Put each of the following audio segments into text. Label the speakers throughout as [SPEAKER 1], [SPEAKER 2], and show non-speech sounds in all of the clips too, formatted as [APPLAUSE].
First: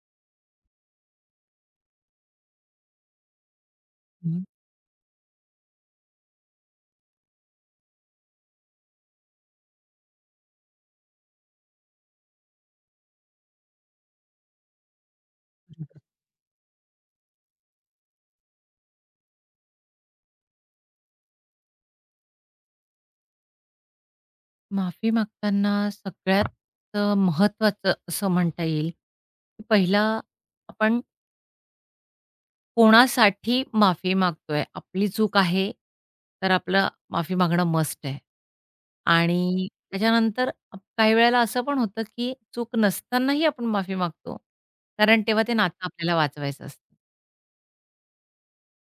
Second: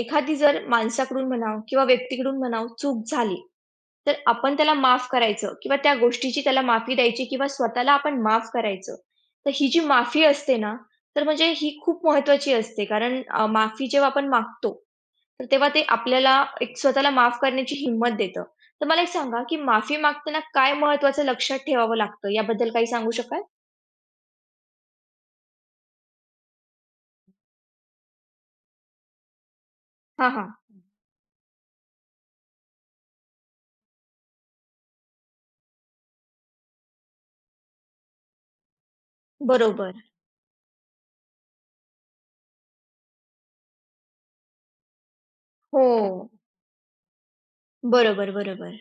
[SPEAKER 1] एखादी जर माणसाकडून म्हणावं किंवा व्यक्तीकडून म्हणावं चूक झाली, तर
[SPEAKER 2] हं.
[SPEAKER 1] आपण त्याला माफ करायचं किंवा त्या गोष्टीची त्याला माफी द्यायची किंवा स्वतःला आपण माफ करायचं. तर ही जी माफी असते ना, तर म्हणजे ही खूप महत्त्वाची असते. कारण माफी जेव्हा आपण मागतो, तर तेव्हा ते आपल्याला एक स्वतःला माफ करण्याची हिंमत देतं. तर मला एक सांगा, की माफी मागताना काय महत्त्वाचं लक्षात ठेवावं लागतं, याबद्दल काही सांगू शकाल?
[SPEAKER 2] माफी मागताना सगळ्यात महत्त्वाचं असं म्हणता येईल, की पहिला
[SPEAKER 1] हां, हां.
[SPEAKER 2] आपण कोणासाठी माफी मागतोय? आपली चूक आहे, तर आपलं माफी मागणं मस्ट आहे. आणि
[SPEAKER 1] बरोबर.
[SPEAKER 2] त्याच्यानंतर काही वेळेला असं पण होतं, की चूक नसतानाही आपण माफी मागतो. कारण तेव्हा ते नातं आपल्याला
[SPEAKER 1] हो.
[SPEAKER 2] वाचवायचं असतं.
[SPEAKER 1] बरोबर, बरोबर.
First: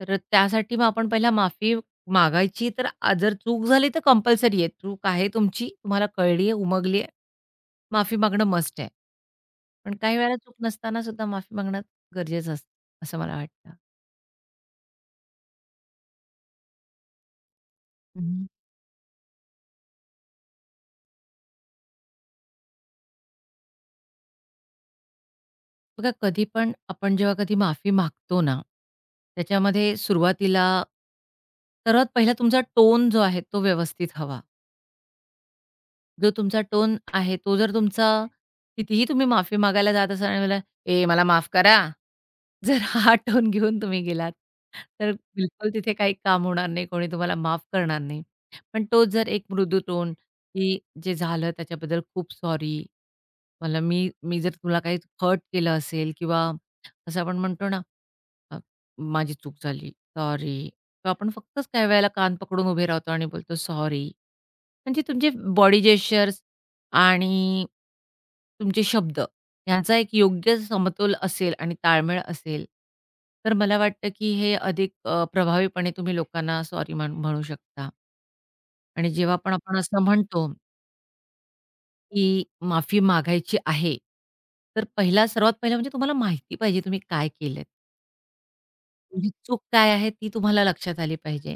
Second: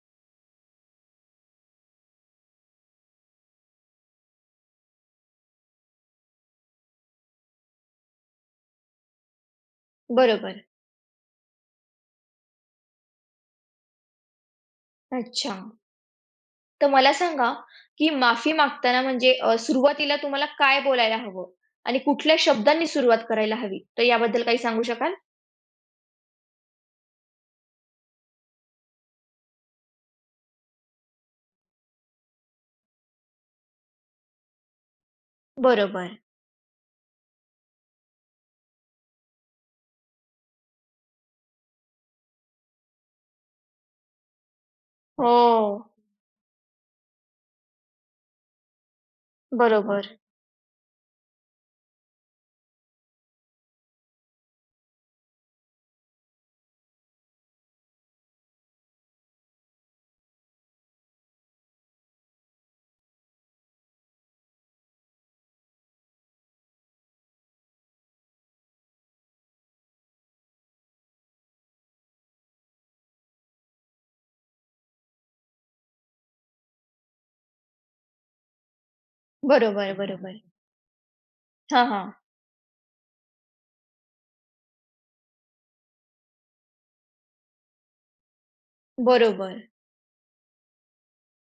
[SPEAKER 2] तर त्यासाठी मग आपण पहिला माफी मागायची. तर जर चूक झाली तर कंपल्सरी आहे. चूक आहे तुमची, तुम्हाला कळली आहे, उमगली आहे. माफी मागणं मस्ट आहे. पण काही वेळेला चूक
[SPEAKER 1] बरोबर.
[SPEAKER 2] नसताना सुद्धा माफी मागणं गरजेचं असतं, असं मला वाटतं.
[SPEAKER 1] अच्छा. तर मला सांगा, की
[SPEAKER 2] हं.
[SPEAKER 1] माफी मागताना म्हणजे सुरुवातीला तुम्हाला काय बोलायला हवं? आणि कुठल्या शब्दांनी सुरुवात करायला हवी? तर याबद्दल काही सांगू शकाल?
[SPEAKER 2] बघा कधी पण आपण जेव्हा कधी माफी मागतो ना, त्याच्यामध्ये सुरुवातीला सर्वात पहिला तुमचा टोन जो आहे तो व्यवस्थित हवा.
[SPEAKER 1] बरोबर.
[SPEAKER 2] जो तुमचा टोन आहे, तो जर तुमचा कितीही तुम्ही माफी मागायला जात असाल आणि मला, "ए, मला माफ करा." जर [LAUGHS] हा टोन घेऊन तुम्ही गेलात, तर
[SPEAKER 1] हो.
[SPEAKER 2] बिलकुल
[SPEAKER 1] हो.
[SPEAKER 2] तिथे काही काम होणार नाही, कोणी तुम्हाला माफ करणार नाही. पण तो जर एक मृदू
[SPEAKER 1] बरोबर.
[SPEAKER 2] टोन, की जे झालं त्याच्याबद्दल खूप सॉरी मला मी मी जर तुला काही हर्ट केलं असेल किंवा असं आपण म्हणतो ना, अ, माझी चूक झाली, सॉरी किंवा आपण फक्तच काही वेळेला कान पकडून उभे राहतो आणि बोलतो सॉरी. म्हणजे तुमचे बॉडी जेस्चर्स आणि तुमचे शब्द यांचा एक योग्य समतोल असेल आणि ताळमेळ असेल, तर मला वाटतं की हे अधिक प्रभावीपणे तुम्ही लोकांना सॉरी म्हणू शकता आणि जेव्हा पण आपण
[SPEAKER 1] बरोबर,
[SPEAKER 2] असं
[SPEAKER 1] बरोबर.
[SPEAKER 2] म्हणतो
[SPEAKER 1] हां, हां.
[SPEAKER 2] की माफी मागायची आहे. तर पहिला सर्वात पहिला म्हणजे तुम्हाला माहिती पाहिजे तुम्ही काय केलंत. तुमची
[SPEAKER 1] बरोबर.
[SPEAKER 2] चूक काय आहे ती तुम्हाला लक्षात आली पाहिजे.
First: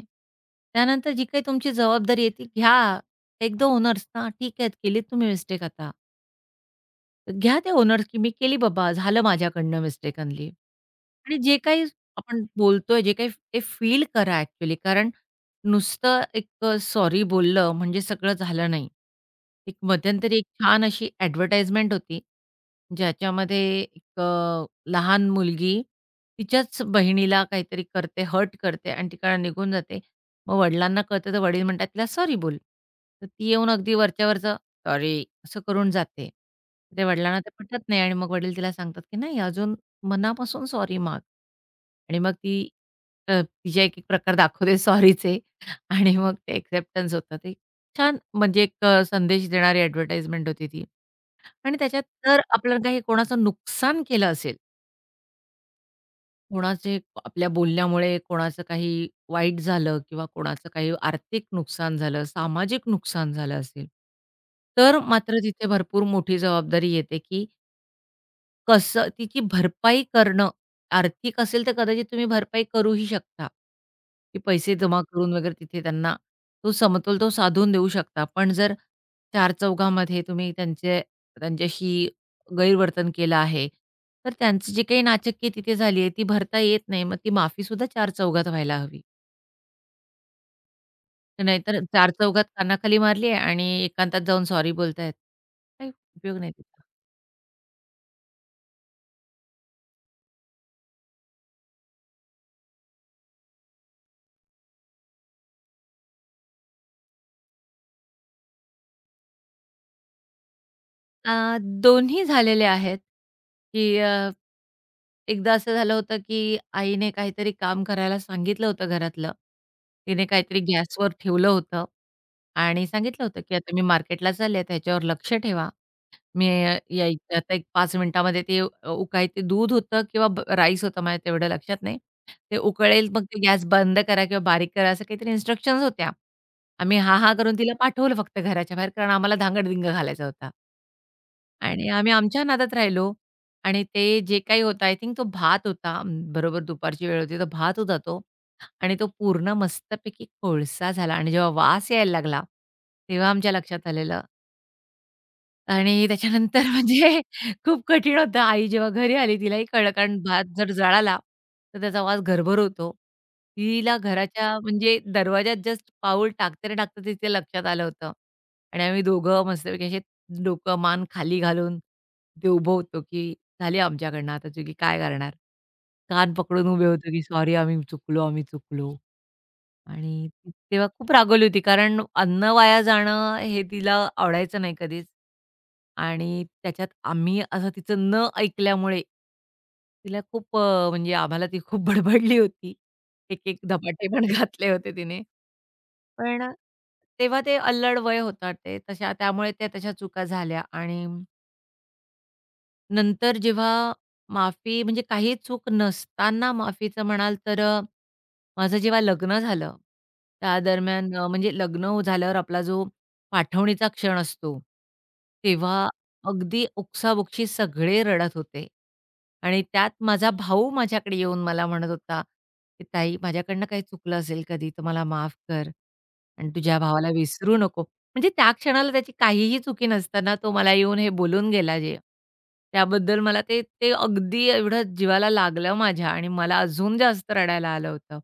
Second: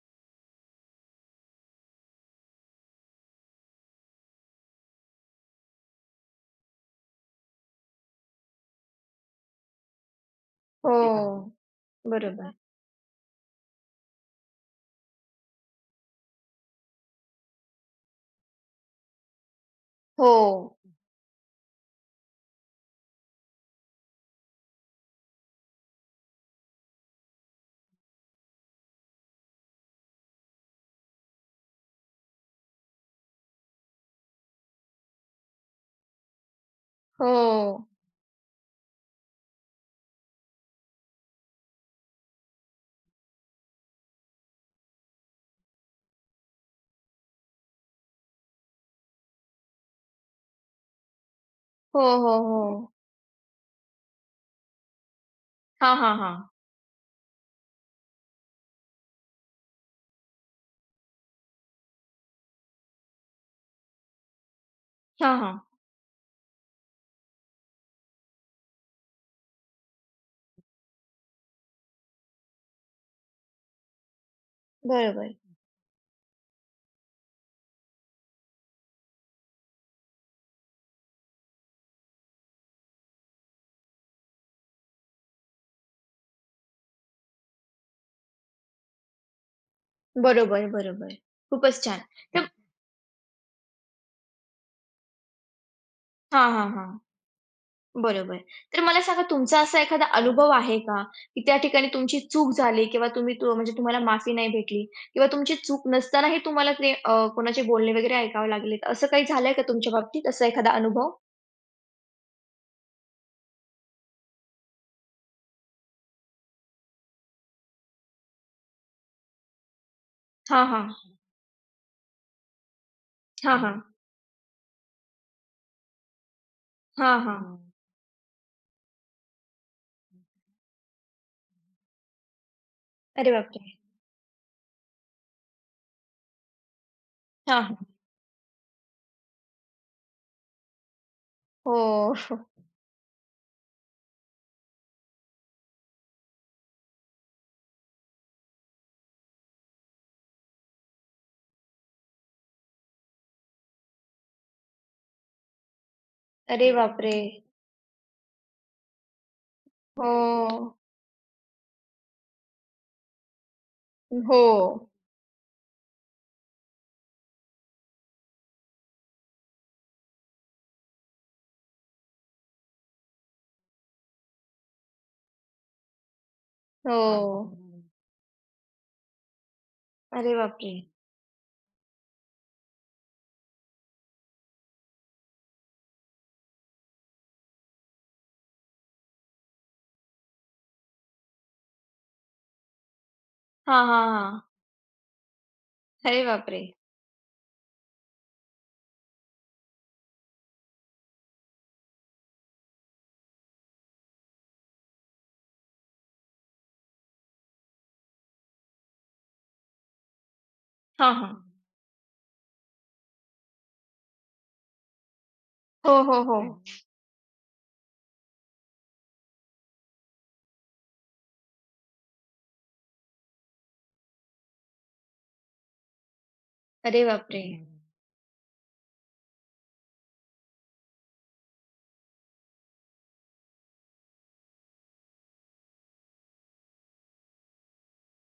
[SPEAKER 2] त्यानंतर जी काही तुमची जबाबदारी आहे ती घ्या. टेक द ओनर्स ना, ठीक आहे केलीत तुम्ही मिस्टेक आता. घ्या ते ओनर्स, की मी केली बाबा, झालं माझ्याकडनं मिस्टेकनली. आणि
[SPEAKER 1] हो.
[SPEAKER 2] जे काही आपण
[SPEAKER 1] बरोबर.
[SPEAKER 2] बोलतोय, जे काही ते फील करा ॲक्चुअली. कारण नुसतं एक सॉरी बोललं म्हणजे सगळं झालं नाही. एक
[SPEAKER 1] हो.
[SPEAKER 2] मध्यंतरी एक छान अशी ॲडव्हर्टाइजमेंट होती, ज्याच्यामध्ये एक लहान मुलगी तिच्याच बहिणीला काहीतरी करते, हर्ट करते आणि तिकडनं निघून जाते. मग वडिलांना कळतं, तर वडील म्हणतात, "तिला सॉरी बोल." तर ती येऊन अगदी वरच्या सॉरी, असं करून जाते. ते वडिलांना ते पटत
[SPEAKER 1] हो.
[SPEAKER 2] नाही आणि मग वडील तिला सांगतात, की नाही अजून मनापासून सॉरी माग. आणि मग ती तिचे एक-एक प्रकार दाखवते सॉरीचे आणि मग ते एक्सेप्टन्स होतं. ते छान म्हणजे एक संदेश देणारी एडव्हर्टाइजमेंट होती ती. आणि
[SPEAKER 1] हो,
[SPEAKER 2] त्याच्यात
[SPEAKER 1] हो,
[SPEAKER 2] जर आपल्याला
[SPEAKER 1] हो.
[SPEAKER 2] काही कोणाचं नुकसान केलं असेल
[SPEAKER 1] हां, हां, हां.
[SPEAKER 2] कोणाचे आपल्या बोलण्यामुळे कोणाचं काही वाईट झालं किंवा कोणाचं काही आर्थिक नुकसान झालं, सामाजिक नुकसान झालं असेल, तर
[SPEAKER 1] हां,
[SPEAKER 2] मात्र
[SPEAKER 1] हां.
[SPEAKER 2] तिथे भरपूर मोठी जबाबदारी येते, की कसं तिची भरपाई करणं, आर्थिक असेल तर कदाचित तुम्ही भरपाई करूही शकता, की पैसे जमा करून
[SPEAKER 1] बरोबर.
[SPEAKER 2] वगैरे तिथे त्यांना तो समतोल तो साधून देऊ शकता. पण जर चारचौघामध्ये तुम्ही त्यांच्याशी गैरवर्तन केलं आहे, तर त्यांची जी काही नाचक्की तिथे झाली आहे, ती भरता येत नाही. मग ती माफीसुद्धा चारचौघात व्हायला हवी.
[SPEAKER 1] बरोबर, बरोबर.
[SPEAKER 2] नाहीतर
[SPEAKER 1] खूपच छान.
[SPEAKER 2] चारचौघात
[SPEAKER 1] तर
[SPEAKER 2] कानाखाली मारली आहे आणि एकांतात जाऊन सॉरी बोलतायत. काही उपयोग
[SPEAKER 1] हां,
[SPEAKER 2] नाही
[SPEAKER 1] हां,
[SPEAKER 2] त्याचा.
[SPEAKER 1] हां. बरोबर. तर मला सांगा तुमचा असा एखादा अनुभव आहे का, की त्या ठिकाणी तुमची चूक झाली किंवा तुम्ही तो म्हणजे तुम्हाला माफी नाही भेटली किंवा तुमची चूक नसतानाही तुम्हाला ते कोणाचे बोलणे वगैरे ऐकावे लागले. तर असं काही झालंय का तुमच्या बाबतीत असा एखादा अनुभव?
[SPEAKER 2] दोन्ही झालेले आहेत, की एकदा असं झालं होतं, की आईने काहीतरी काम करायला सांगितलं होतं घरातलं. तिने काहीतरी
[SPEAKER 1] हां,
[SPEAKER 2] गॅसवर
[SPEAKER 1] हां.
[SPEAKER 2] ठेवलं होतं आणि सांगितलं होतं, की
[SPEAKER 1] हां,
[SPEAKER 2] "आता
[SPEAKER 1] हां.
[SPEAKER 2] मी मार्केटला चालले, तर ह्याच्यावर लक्ष ठेवा." मी
[SPEAKER 1] हां,
[SPEAKER 2] यायचे आता एक
[SPEAKER 1] हां.
[SPEAKER 2] 5 मिनिटामध्ये ते अ, उकाय ते दूध होतं किंवा राईस होता माझ्या तेवढं लक्षात नाही. ते उकळेल मग
[SPEAKER 1] अरे
[SPEAKER 2] ते गॅस
[SPEAKER 1] बापरे!
[SPEAKER 2] बंद करा किंवा बारीक करा असं काहीतरी इन्स्ट्रक्शन्स होत्या. आम्ही हां, हां करून
[SPEAKER 1] हां,
[SPEAKER 2] तिला
[SPEAKER 1] हां.
[SPEAKER 2] पाठवलं फक्त घराच्या बाहेर कारण आम्हाला धांगडधिंगा घालायचा होता. आणि आम्ही
[SPEAKER 1] हो. हो.
[SPEAKER 2] आमच्या नादात राहिलो आणि ते जे काही होतं आय थिंक तो भात होता. बरोबर दुपारची वेळ होती. तो भात होता तो आणि तो पूर्ण मस्तपैकी कोळसा झाला आणि जेव्हा वास यायला लागला, तेव्हा आमच्या लक्षात आलेलं आणि त्याच्यानंतर
[SPEAKER 1] अरे
[SPEAKER 2] [LAUGHS]
[SPEAKER 1] बापरे!
[SPEAKER 2] म्हणजे खूप कठीण होतं. आई जेव्हा घरी आली तिलाही कळलं कारण भात जर
[SPEAKER 1] हो.
[SPEAKER 2] जळाला, तर त्याचा वास घरभर होतो. तिला
[SPEAKER 1] हो.
[SPEAKER 2] घराच्या म्हणजे दरवाज्यात जस्ट पाऊल टाकता-टाकता तिच्या लक्षात आलं होतं. आणि आम्ही दोघं मस्तपैकी असे डोकं, मान खाली घालून ते उभं होतो, की झाली आमच्याकडनं आता चुकी काय करणार? कान पकडून उभे होतो, की "सॉरी
[SPEAKER 1] हो.
[SPEAKER 2] आम्ही चुकलो, आम्ही चुकलो." आणि
[SPEAKER 1] अरे
[SPEAKER 2] ती
[SPEAKER 1] बापरे!
[SPEAKER 2] तेव्हा खूप रागवली होती कारण अन्न वाया जाणं हे तिला आवडायचं नाही कधीच. आणि त्याच्यात आम्ही असं तिचं न ऐकल्यामुळे तिला खूप म्हणजे आम्हाला ती खूप बडबडली होती. एक-एक
[SPEAKER 1] हां, हां,
[SPEAKER 2] धपाटे पण
[SPEAKER 1] हां.
[SPEAKER 2] [LAUGHS] घातले होते तिने.
[SPEAKER 1] अरे
[SPEAKER 2] पण
[SPEAKER 1] बापरे!
[SPEAKER 2] तेव्हा ते अल्लड वय होतं ते तशा त्यामुळे त्या तशा चुका झाल्या आणि नंतर जेव्हा माफी म्हणजे काही चूक नसताना माफीचं म्हणाल तर माझं जेव्हा लग्न झालं, त्या
[SPEAKER 1] हां,
[SPEAKER 2] दरम्यान
[SPEAKER 1] हां.
[SPEAKER 2] म्हणजे लग्न झाल्यावर आपला जो पाठवणीचा क्षण असतो, तेव्हा
[SPEAKER 1] हो, हो, हो.
[SPEAKER 2] अगदी उक्साबुक्शी सगळे रडत होते आणि त्यात माझा भाऊ माझ्याकडे येऊन मला म्हणत होता, की "ताई माझ्याकडनं काही चुकलं असेल कधी तर मला माफ कर आणि तुझ्या
[SPEAKER 1] अरे
[SPEAKER 2] भावाला
[SPEAKER 1] बापरे!
[SPEAKER 2] विसरू नको." म्हणजे त्या क्षणाला त्याची काहीही चुकी नसताना तो मला येऊन हे बोलून गेला जे, त्याबद्दल मला ते ते अगदी एवढं जीवाला लागलं माझ्या आणि मला अजून जास्त रडायला आलं होतं.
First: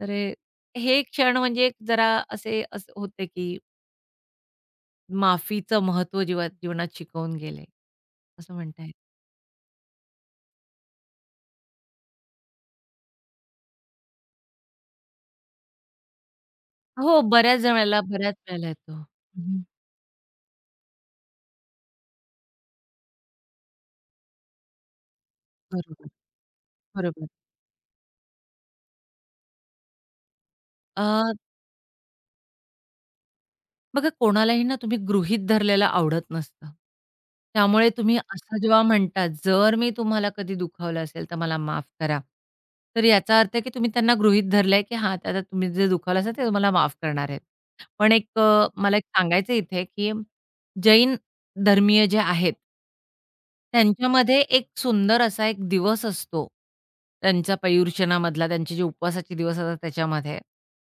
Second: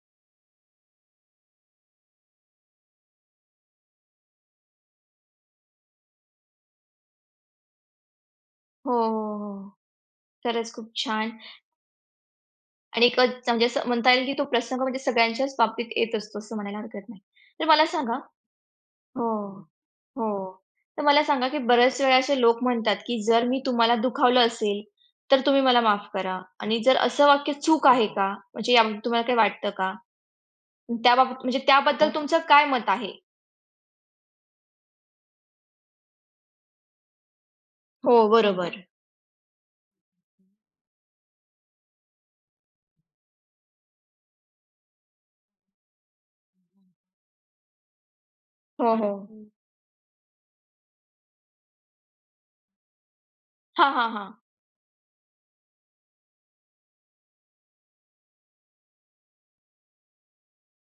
[SPEAKER 2] तर हे हे क्षण म्हणजे एक जरा असे असे होते, की माफीचं महत्त्व जीवनात शिकवून गेले, असं म्हणता
[SPEAKER 1] हो,
[SPEAKER 2] येईल.
[SPEAKER 1] हो, हो. खरंच खूप छान. आणि एक म्हणजे असं म्हणता येईल की तो प्रसंग म्हणजे सगळ्यांच्याच बाबतीत येत असतो असं म्हणायला हरकत नाही.
[SPEAKER 2] हो,
[SPEAKER 1] तर
[SPEAKER 2] बऱ्याच
[SPEAKER 1] मला
[SPEAKER 2] वेळेला
[SPEAKER 1] सांगा
[SPEAKER 2] बऱ्याच वेळेला येतो.
[SPEAKER 1] हो.
[SPEAKER 2] हं,
[SPEAKER 1] हो. तर मला सांगा की बऱ्याच वेळा असे लोक म्हणतात की जर मी तुम्हाला दुखावलं असेल, तर तुम्ही मला माफ
[SPEAKER 2] बरोबर,
[SPEAKER 1] करा आणि जर असं
[SPEAKER 2] बरोबर.
[SPEAKER 1] वाक्य चूक आहे का? म्हणजे याबाबत तुम्हाला काही वाटतं का? त्याबाबत म्हणजे त्याबद्दल हो. तुमचं काय मत आहे?
[SPEAKER 2] बघा कोणालाही ना तुम्ही गृहीत धरलेलं आवडत नसतं. त्यामुळे
[SPEAKER 1] हो,
[SPEAKER 2] तुम्ही असं
[SPEAKER 1] बरोबर.
[SPEAKER 2] जेव्हा म्हणता, "जर मी तुम्हाला कधी दुखावलं असेल तर मला माफ करा." तर याचा अर्थ आहे की तुम्ही त्यांना गृहीत धरलंय की हां, आता तुम्ही जे दुखावलं असेल ते तुम्हाला माफ करणार आहेत. पण एक
[SPEAKER 1] हो,
[SPEAKER 2] मला एक
[SPEAKER 1] हो. हं.
[SPEAKER 2] सांगायचं इथे की जैन धर्मीय जे आहेत
[SPEAKER 1] हां, हां, हां.
[SPEAKER 2] त्यांच्यामध्ये एक सुंदर असा एक दिवस असतो. त्यांचा पर्युषणामधला, त्यांचे जे उपवासाचे दिवस असतात त्याच्यामध्ये.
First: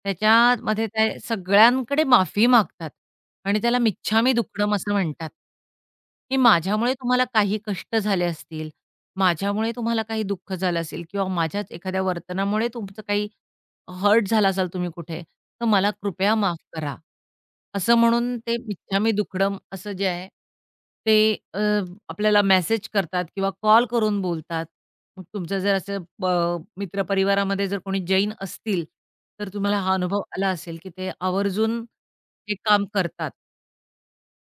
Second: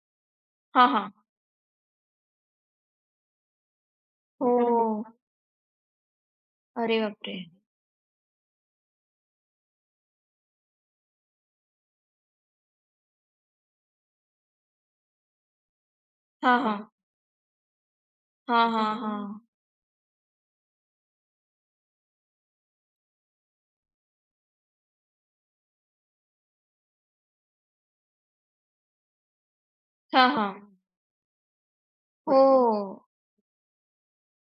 [SPEAKER 2] त्याच्यामध्ये
[SPEAKER 1] हां,
[SPEAKER 2] ते सगळ्यांकडे माफी मागतात आणि त्याला मिच्छामी दुक्कडम असं
[SPEAKER 1] हो.
[SPEAKER 2] म्हणतात, की माझ्यामुळे
[SPEAKER 1] अरे
[SPEAKER 2] तुम्हाला
[SPEAKER 1] बापरे!
[SPEAKER 2] काही कष्ट झाले असतील, माझ्यामुळे तुम्हाला काही दुःख झालं असेल किंवा माझ्याच एखाद्या वर्तनामुळे तुमचं काही हर्ट झाला असाल तुम्ही कुठे, तर मला कृपया माफ
[SPEAKER 1] हां, हां.
[SPEAKER 2] करा. असं म्हणून ते
[SPEAKER 1] हां, हां,
[SPEAKER 2] मिच्छामी
[SPEAKER 1] हां.
[SPEAKER 2] दुक्कडम असं जे आहे, ते आपल्याला मेसेज करतात किंवा कॉल करून बोलतात. मग तुमचं जर असं मित्रपरिवारामध्ये जर कोणी जैन असतील, तर तुम्हाला हा अनुभव
[SPEAKER 1] हां,
[SPEAKER 2] आला
[SPEAKER 1] हां.
[SPEAKER 2] असेल, की ते आवर्जून
[SPEAKER 1] हो.
[SPEAKER 2] हे काम करतात.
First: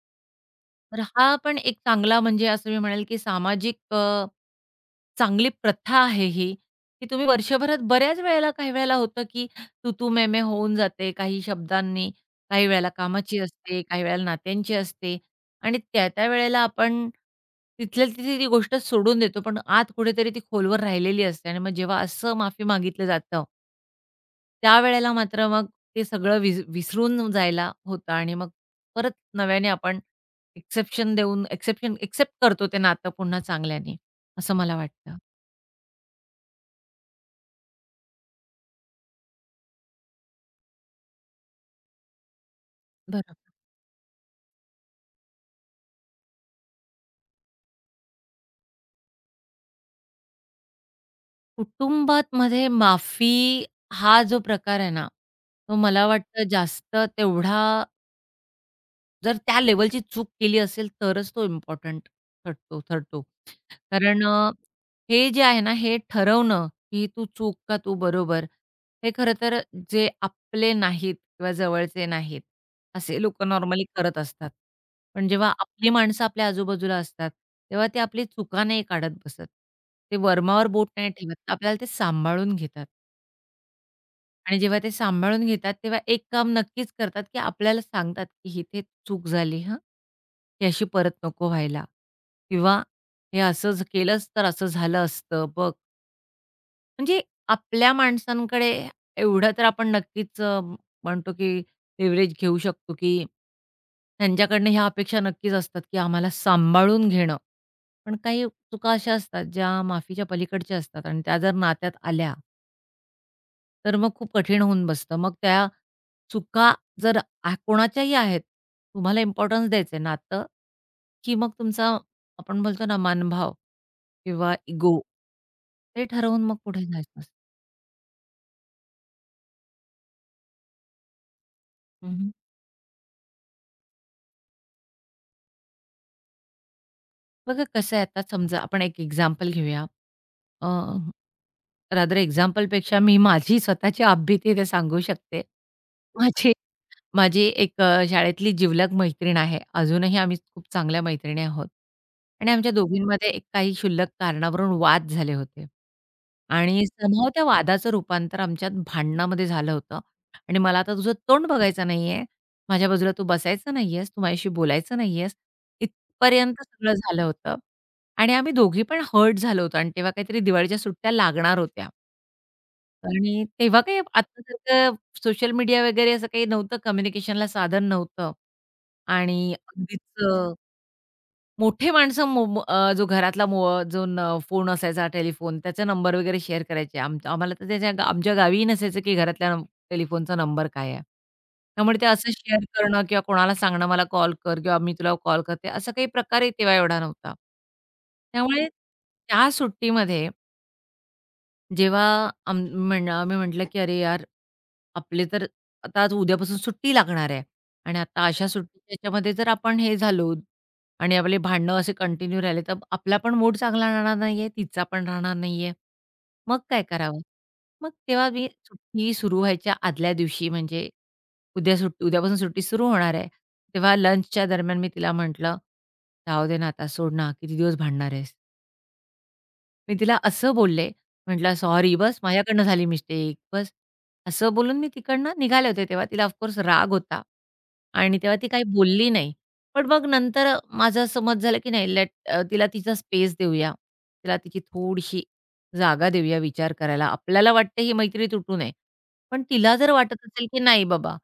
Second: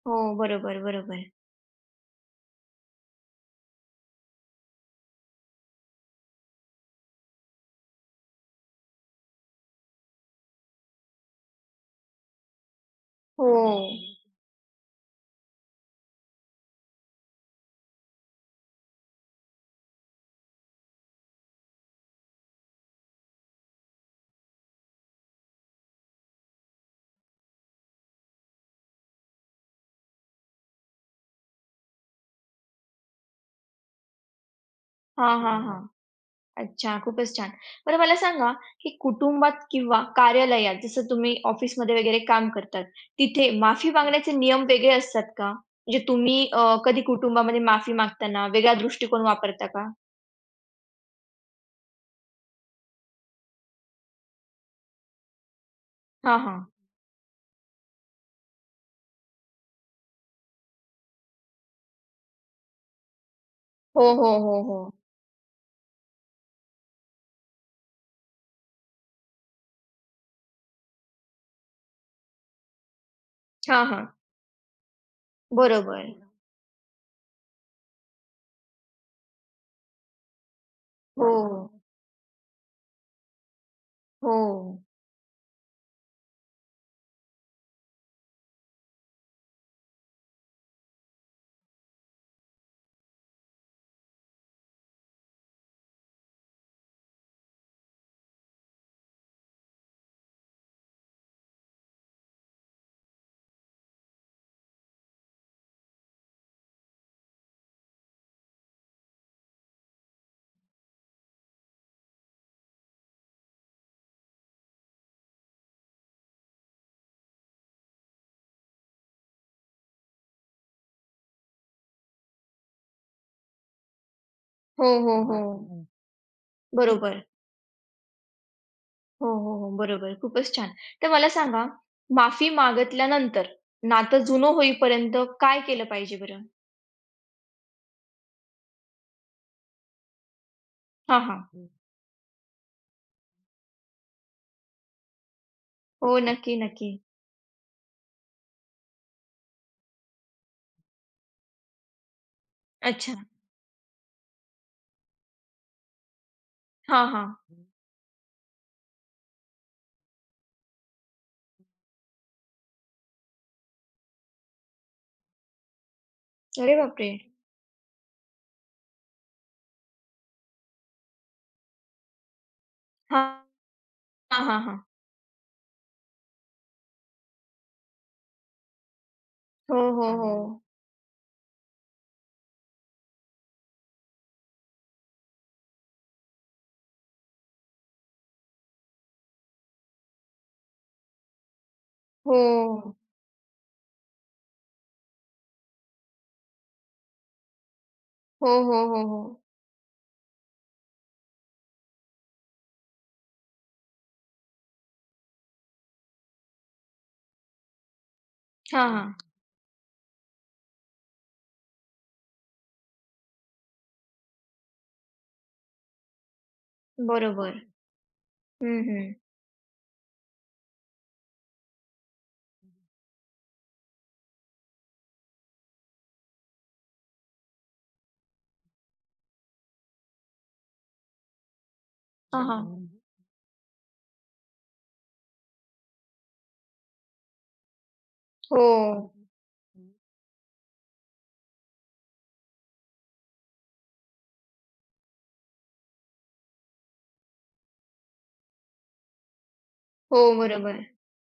[SPEAKER 1] हो, बरोबर,
[SPEAKER 2] तर
[SPEAKER 1] बरोबर.
[SPEAKER 2] हा पण एक चांगला म्हणजे असं मी म्हणेल, की सामाजिक चांगली प्रथा आहे ही, की तुम्ही वर्षभरात बऱ्याच वेळेला काही वेळेला होतं, की तू-तू, मैं-मैं होऊन जाते काही शब्दांनी, काही वेळेला कामाची असते, काही
[SPEAKER 1] हो.
[SPEAKER 2] वेळेला नात्यांची असते आणि त्या-त्या वेळेला आपण तिथल्या तिथे ती गोष्ट सोडून देतो, पण आत कुठेतरी ती खोलवर राहिलेली असते आणि मग जेव्हा असं माफी मागितलं जातं त्यावेळेला मात्र मग ते सगळं विसरून जायला होतं आणि मग परत नव्याने आपण एक्सेप्शन देऊन एक्सेप्शन एक्सेप्ट करतो ते नातं पुन्हा चांगल्याने, असं मला वाटतं.
[SPEAKER 1] हां, हां, हां. अच्छा, खूपच छान. बरं मला सांगा, की कुटुंबात किंवा कार्यालयात जसं तुम्ही ऑफिसमध्ये वगैरे काम करतात, तिथे
[SPEAKER 2] बरोबर.
[SPEAKER 1] माफी मागण्याचे नियम वेगळे असतात का? म्हणजे तुम्ही कधी कुटुंबामध्ये माफी मागताना वेगळा दृष्टिकोन वापरता का?
[SPEAKER 2] कुटुंबात मध्ये माफी हा जो प्रकार आहे ना, तो मला
[SPEAKER 1] हां,
[SPEAKER 2] वाटतं
[SPEAKER 1] हां.
[SPEAKER 2] जास्त तेवढा जर त्या लेव्हलची चूक केली असेल तरच तो इम्पोर्टंट ठरतो ठरतो.
[SPEAKER 1] हो,
[SPEAKER 2] कारण
[SPEAKER 1] हो, हो, हो.
[SPEAKER 2] हे जे आहे ना, हे ठरवणं, की तू चूक का तू बरोबर, हे खरं तर जे आपले नाहीत किंवा जवळचे नाहीत, असे लोकं नॉर्मली
[SPEAKER 1] हां, हां.
[SPEAKER 2] करत असतात. पण जेव्हा आपली
[SPEAKER 1] बरोबर.
[SPEAKER 2] माणसं आपल्या आजूबाजूला असतात, तेव्हा ते आपली चुका नाही काढत बसत. ते वरमावर बोट नाही
[SPEAKER 1] हो,
[SPEAKER 2] ठेवत.
[SPEAKER 1] हो.
[SPEAKER 2] आपल्याला ते सांभाळून घेतात. आणि जेव्हा ते सांभाळून घेतात, तेव्हा एक काम नक्कीच करतात, की आपल्याला सांगतात, की "इथे चूक झाली हां. हे अशी परत नको व्हायला." किंवा "हे असं ज केलंस तर असं झालं असतं बघ." म्हणजे आपल्या माणसांकडे एवढं तर आपण नक्कीच म्हणतो, की लिव्हरेज घेऊ शकतो, की त्यांच्याकडनं ह्या अपेक्षा नक्कीच असतात, की आम्हाला सांभाळून घेणं. पण काही चुका अशा असतात, ज्या माफीच्या पलीकडच्या असतात आणि त्या जर नात्यात आल्या तर मग खूप कठीण होऊन बसतं. मग त्या चुका जर कोणाच्याही आहेत, तुम्हाला इम्पोर्टन्स द्यायचं आहे नातं, की मग तुमचा आपण बोलतो ना मनभाव किंवा
[SPEAKER 1] हो,
[SPEAKER 2] इगो
[SPEAKER 1] हो, हो.
[SPEAKER 2] ते ठरवून मग पुढे जायचं
[SPEAKER 1] बरोबर.
[SPEAKER 2] असतं.
[SPEAKER 1] हो, हो, हो. बरोबर. खूपच छान. तर मला सांगा,
[SPEAKER 2] हं, हं.
[SPEAKER 1] माफी मागितल्यानंतर नातं जुनं होईपर्यंत काय केलं पाहिजे बरं?
[SPEAKER 2] बघा कसं आहे आता समजा आपण एक एक्झाम्पल घेऊया. अ,
[SPEAKER 1] हां, हां.
[SPEAKER 2] रादर एक्झाम्पलपेक्षा मी माझी स्वतःची आभीती इथे सांगू शकते.
[SPEAKER 1] हो,
[SPEAKER 2] माझी
[SPEAKER 1] नक्की, नक्की.
[SPEAKER 2] माझी एक शाळेतली जिवलग मैत्रीण आहे. अजूनही आम्ही खूप चांगल्या मैत्रिणी आहोत. आणि आमच्या
[SPEAKER 1] अच्छा.
[SPEAKER 2] दोघींमध्ये एक काही क्षुल्लक कारणावरून वाद झाले होते. आणि
[SPEAKER 1] हां,
[SPEAKER 2] समहाऊ
[SPEAKER 1] हां.
[SPEAKER 2] त्या वादाचं रूपांतर आमच्यात भांडणामध्ये झालं होतं. आणि मला आता तुझं तोंड बघायचं नाहीये, माझ्या बाजूला तू बसायचा नाहीयेस, तू माझ्याशी बोलायचं नाहीयेस, इथपर्यंत
[SPEAKER 1] अरे
[SPEAKER 2] सगळं
[SPEAKER 1] बापरे!
[SPEAKER 2] झालं होतं. आणि आम्ही दोघी पण हर्ट झालो होतो आणि तेव्हा काहीतरी दिवाळीच्या सुट्ट्या लागणार होत्या.
[SPEAKER 1] हां,
[SPEAKER 2] आणि तेव्हा काही
[SPEAKER 1] हां, हां, हां.
[SPEAKER 2] आत्तासारखं सोशल मीडिया वगैरे असं काही नव्हतं, कम्युनिकेशनला साधन नव्हतं. आणि
[SPEAKER 1] हो, हो,
[SPEAKER 2] अगदीच
[SPEAKER 1] हो.
[SPEAKER 2] मोठे माणसं मो मो अ, जो घरातला मो जो न फोन असायचा टेलिफोन त्याचा नंबर वगैरे शेअर करायचे. आम्हाला तर आमच्या गावीही नसायचं, की घरातल्या टेलिफोनचा नंबर काय आहे? त्यामुळे ते असं शेअर
[SPEAKER 1] हो.
[SPEAKER 2] करणं किंवा कोणाला सांगणं मला कॉल कर किंवा मी तुला कॉल करते, असा काही प्रकारही तेव्हा एवढा नव्हता.
[SPEAKER 1] हो,
[SPEAKER 2] त्यामुळे
[SPEAKER 1] हो, हो, हो.
[SPEAKER 2] त्या सुट्टीमध्ये जेव्हा आम म्हण आम्ही म्हटलं, की "अरे यार, आपले तर आता आज उद्यापासून सुट्टी लागणार आहे आणि आता अशा सुट्टीच्या
[SPEAKER 1] हां, हं. हां.
[SPEAKER 2] ह्याच्यामध्ये जर आपण हे झालो आणि आपले भांडणं असे कंटिन्यू राहिले, तर आपला पण मूड चांगला राहणार नाही आहे, तिचा पण राहणार नाही मग काय करावं?"
[SPEAKER 1] बरोबर.
[SPEAKER 2] मग तेव्हा मी
[SPEAKER 1] हं, हं.
[SPEAKER 2] सुट्टी सुरू व्हायच्या आदल्या दिवशी म्हणजे उद्यापासून सुट्टी सुरू होणार आहे. तेव्हा लंचच्या दरम्यान मी तिला म्हटलं, "जाऊ दे ना, आता सोड ना, किती दिवस भांडणार आहेस?" मी तिला असं बोलले, म्हटलं, "सॉरी बस,
[SPEAKER 1] हां,
[SPEAKER 2] माझ्याकडनं झाली
[SPEAKER 1] हां.
[SPEAKER 2] मिस्टेक, बस." असं बोलून मी तिकडनं निघाले होते. तेव्हा तिला ऑफकोर्स राग होता आणि तेव्हा ती
[SPEAKER 1] हो.
[SPEAKER 2] काही बोलली नाही. पण मग नंतर माझं असं मत झालं, की नाही लेट तिला तिचा स्पेस देऊया. तिला तिची थोडीशी जागा देऊया विचार करायला. आपल्याला वाटतं ही मैत्री तुटू नये. पण तिला जर वाटत
[SPEAKER 1] हो,
[SPEAKER 2] असेल, की
[SPEAKER 1] बरोबर.
[SPEAKER 2] नाही बाबा,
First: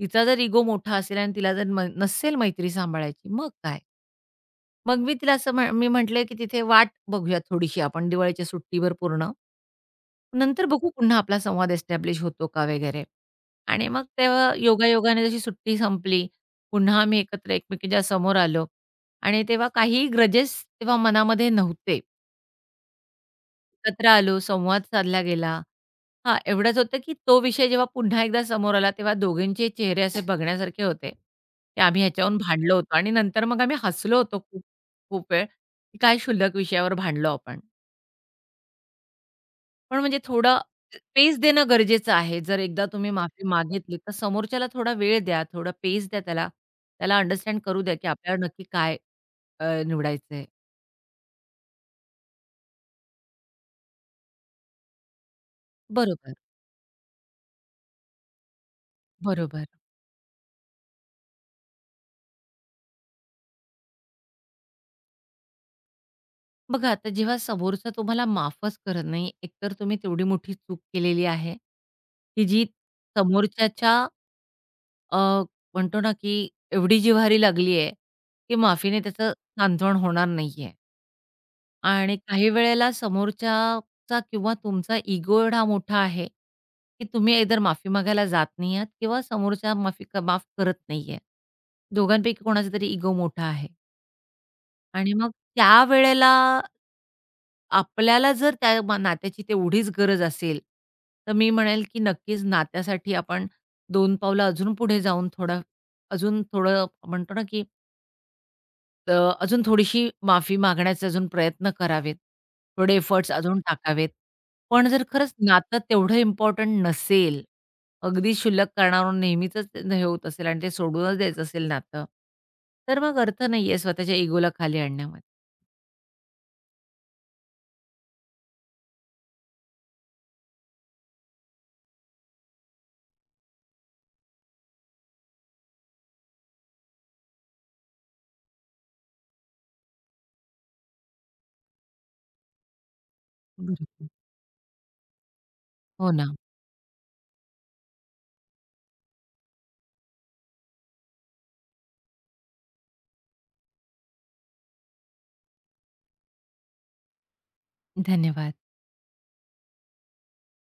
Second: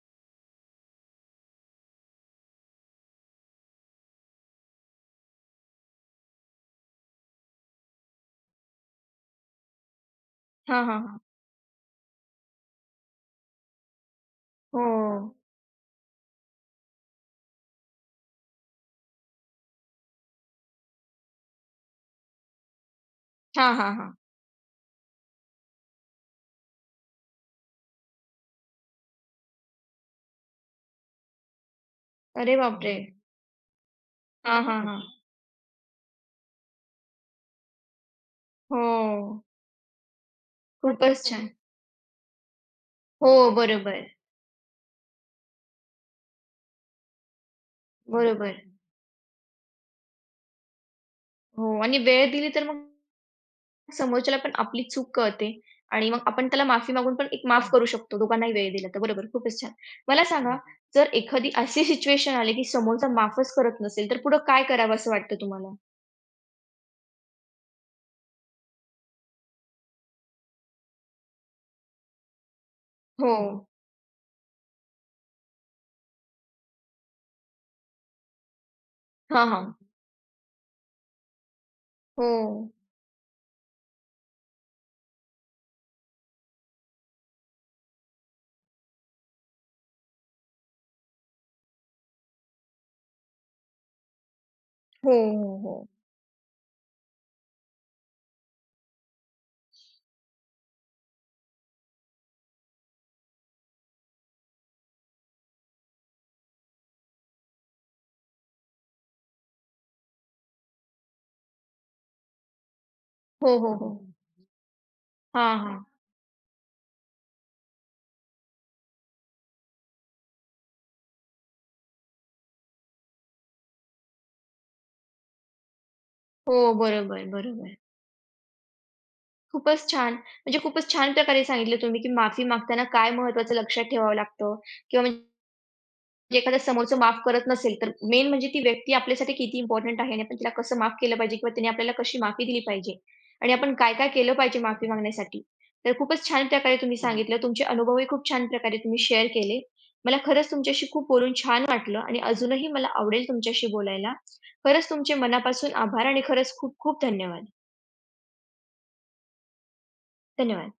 [SPEAKER 2] तिचा जर इगो मोठा असेल आणि तिला जर नसेल मैत्री सांभाळायची, मग काय? मग मी तिला असं मी म्हटलं, की "तिथे वाट बघूया थोडीशी आपण दिवाळीच्या सुट्टीवर पूर्ण. नंतर
[SPEAKER 1] हां,
[SPEAKER 2] बघू
[SPEAKER 1] हां, हां.
[SPEAKER 2] पुन्हा आपला संवाद एस्टॅब्लिश होतो का वगैरे." आणि मग तेव्हा
[SPEAKER 1] हो.
[SPEAKER 2] योगायोगाने जशी सुट्टी संपली, पुन्हा आम्ही एकत्र एकमेकींच्या समोर आलो आणि तेव्हा काहीही ग्रजेस तेव्हा मनामध्ये नव्हते.
[SPEAKER 1] हां, हां,
[SPEAKER 2] एकत्र
[SPEAKER 1] हां.
[SPEAKER 2] आलो, संवाद साधला गेला. हां, एवढंच होतं की तो विषय जेव्हा पुन्हा एकदा समोर आला, तेव्हा दोघींचे चेहरे असे बघण्यासारखे होते, की आम्ही ह्याच्यावरून
[SPEAKER 1] अरे
[SPEAKER 2] भांडलो
[SPEAKER 1] बापरे!
[SPEAKER 2] होतो
[SPEAKER 1] हं.
[SPEAKER 2] आणि नंतर मग आम्ही हसलो होतो
[SPEAKER 1] हां,
[SPEAKER 2] खूप,
[SPEAKER 1] हां,
[SPEAKER 2] खूप वेळ, की काय क्षुल्लक विषयावर भांडलो आपण.
[SPEAKER 1] हो.
[SPEAKER 2] पण म्हणजे थोडं
[SPEAKER 1] खूपच
[SPEAKER 2] पेस
[SPEAKER 1] छान.
[SPEAKER 2] देणं गरजेचं आहे. जर एकदा तुम्ही
[SPEAKER 1] हो,
[SPEAKER 2] माफी मागितली,
[SPEAKER 1] बरोबर,
[SPEAKER 2] तर समोरच्याला थोडा वेळ द्या, थोडा पेस द्या त्याला. त्याला अंडरस्टँड करू द्या, की आपल्याला
[SPEAKER 1] बरोबर.
[SPEAKER 2] नक्की काय निवडायचंय.
[SPEAKER 1] हो आणि वेळ दिली तर मग समोरच्याला पण आपली चूक कळते आणि मग
[SPEAKER 2] बरोबर,
[SPEAKER 1] आपण त्याला माफी मागून पण एक माफ करू शकतो दोघांनाही वेळ दिला तर. बरोबर, खूपच
[SPEAKER 2] बरोबर.
[SPEAKER 1] छान. मला सांगा, जर एखादी अशी सिच्युएशन आली की समोरचा माफच करत नसेल, तर पुढे काय करावं असं वाटतं तुम्हाला?
[SPEAKER 2] बघा आता जेव्हा समोरचा तुम्हाला माफच करत नाही, एकतर तुम्ही तेवढी मोठी चूक केलेली आहे, की जी
[SPEAKER 1] हो.
[SPEAKER 2] समोरच्याच्या अ, म्हणतो ना, की एवढी जिव्हारी लागली आहे, की माफीने त्याचं
[SPEAKER 1] हां, हां.
[SPEAKER 2] सांत्वन होणार नाहीये. आणि काही
[SPEAKER 1] हो.
[SPEAKER 2] वेळेला समोरच्याचा किंवा तुमचा इगो एवढा मोठा आहे, की तुम्ही आयदर माफी मागायला जात नाही आहात किंवा समोरचा माफी माफ करत नाहीये. दोघांपैकी कोणाचा तरी इगो मोठा आहे
[SPEAKER 1] हो,
[SPEAKER 2] आणि मग
[SPEAKER 1] हो, हो.
[SPEAKER 2] त्यावेळेला आपल्याला जर त्या नात्याची तेवढीच गरज असेल, तर मी म्हणेल, की नक्कीच नात्यासाठी आपण दोन पावलं अजून पुढे जाऊन थोडा अजून थोडं म्हणतो ना, की अ, अजून थोडीशी माफी मागण्याचे अजून प्रयत्न करावेत. थोडे एफर्ट्स
[SPEAKER 1] हो,
[SPEAKER 2] अजून
[SPEAKER 1] हो, हो.
[SPEAKER 2] टाकावेत. पण जर खरंच
[SPEAKER 1] हां,
[SPEAKER 2] नातं
[SPEAKER 1] हां.
[SPEAKER 2] तेवढं इम्पोर्टंट नसेल, अगदी शुल्लक कारणावरून नेहमीचंच हे होत असेल आणि ते सोडूनच द्यायचं असेल नातं, तर मग अर्थ नाहीये स्वतःच्या इगोला खाली आणण्यामध्ये.
[SPEAKER 1] हो, बरोबर, बरोबर. खूपच छान. म्हणजे खूपच छान प्रकारे सांगितलं तुम्ही की माफी मागताना काय महत्त्वाचं लक्षात ठेवावं लागतं किंवा म्हणजे म्हणजे एखाद्या समोरचं माफ करत नसेल, तर मेन म्हणजे ती व्यक्ती आपल्यासाठी किती इम्पॉर्टंट आहे आणि आपण तिला कसं माफ केलं पाहिजे किंवा तिने आपल्याला कशी माफी दिली पाहिजे आणि आपण काय-काय
[SPEAKER 2] बरोबर.
[SPEAKER 1] केलं पाहिजे माफी मागण्यासाठी. तर
[SPEAKER 2] हो
[SPEAKER 1] खूपच
[SPEAKER 2] ना.
[SPEAKER 1] छान प्रकारे तुम्ही सांगितलं. तुमचे अनुभवही खूप छान प्रकारे तुम्ही शेअर केले. मला खरंच तुमच्याशी खूप बोलून छान वाटलं आणि अजूनही मला आवडेल तुमच्याशी बोलायला. खरंच तुमचे मनापासून आभार आणि खरंच खूप खूप धन्यवाद.
[SPEAKER 2] धन्यवाद.
[SPEAKER 1] धन्यवाद.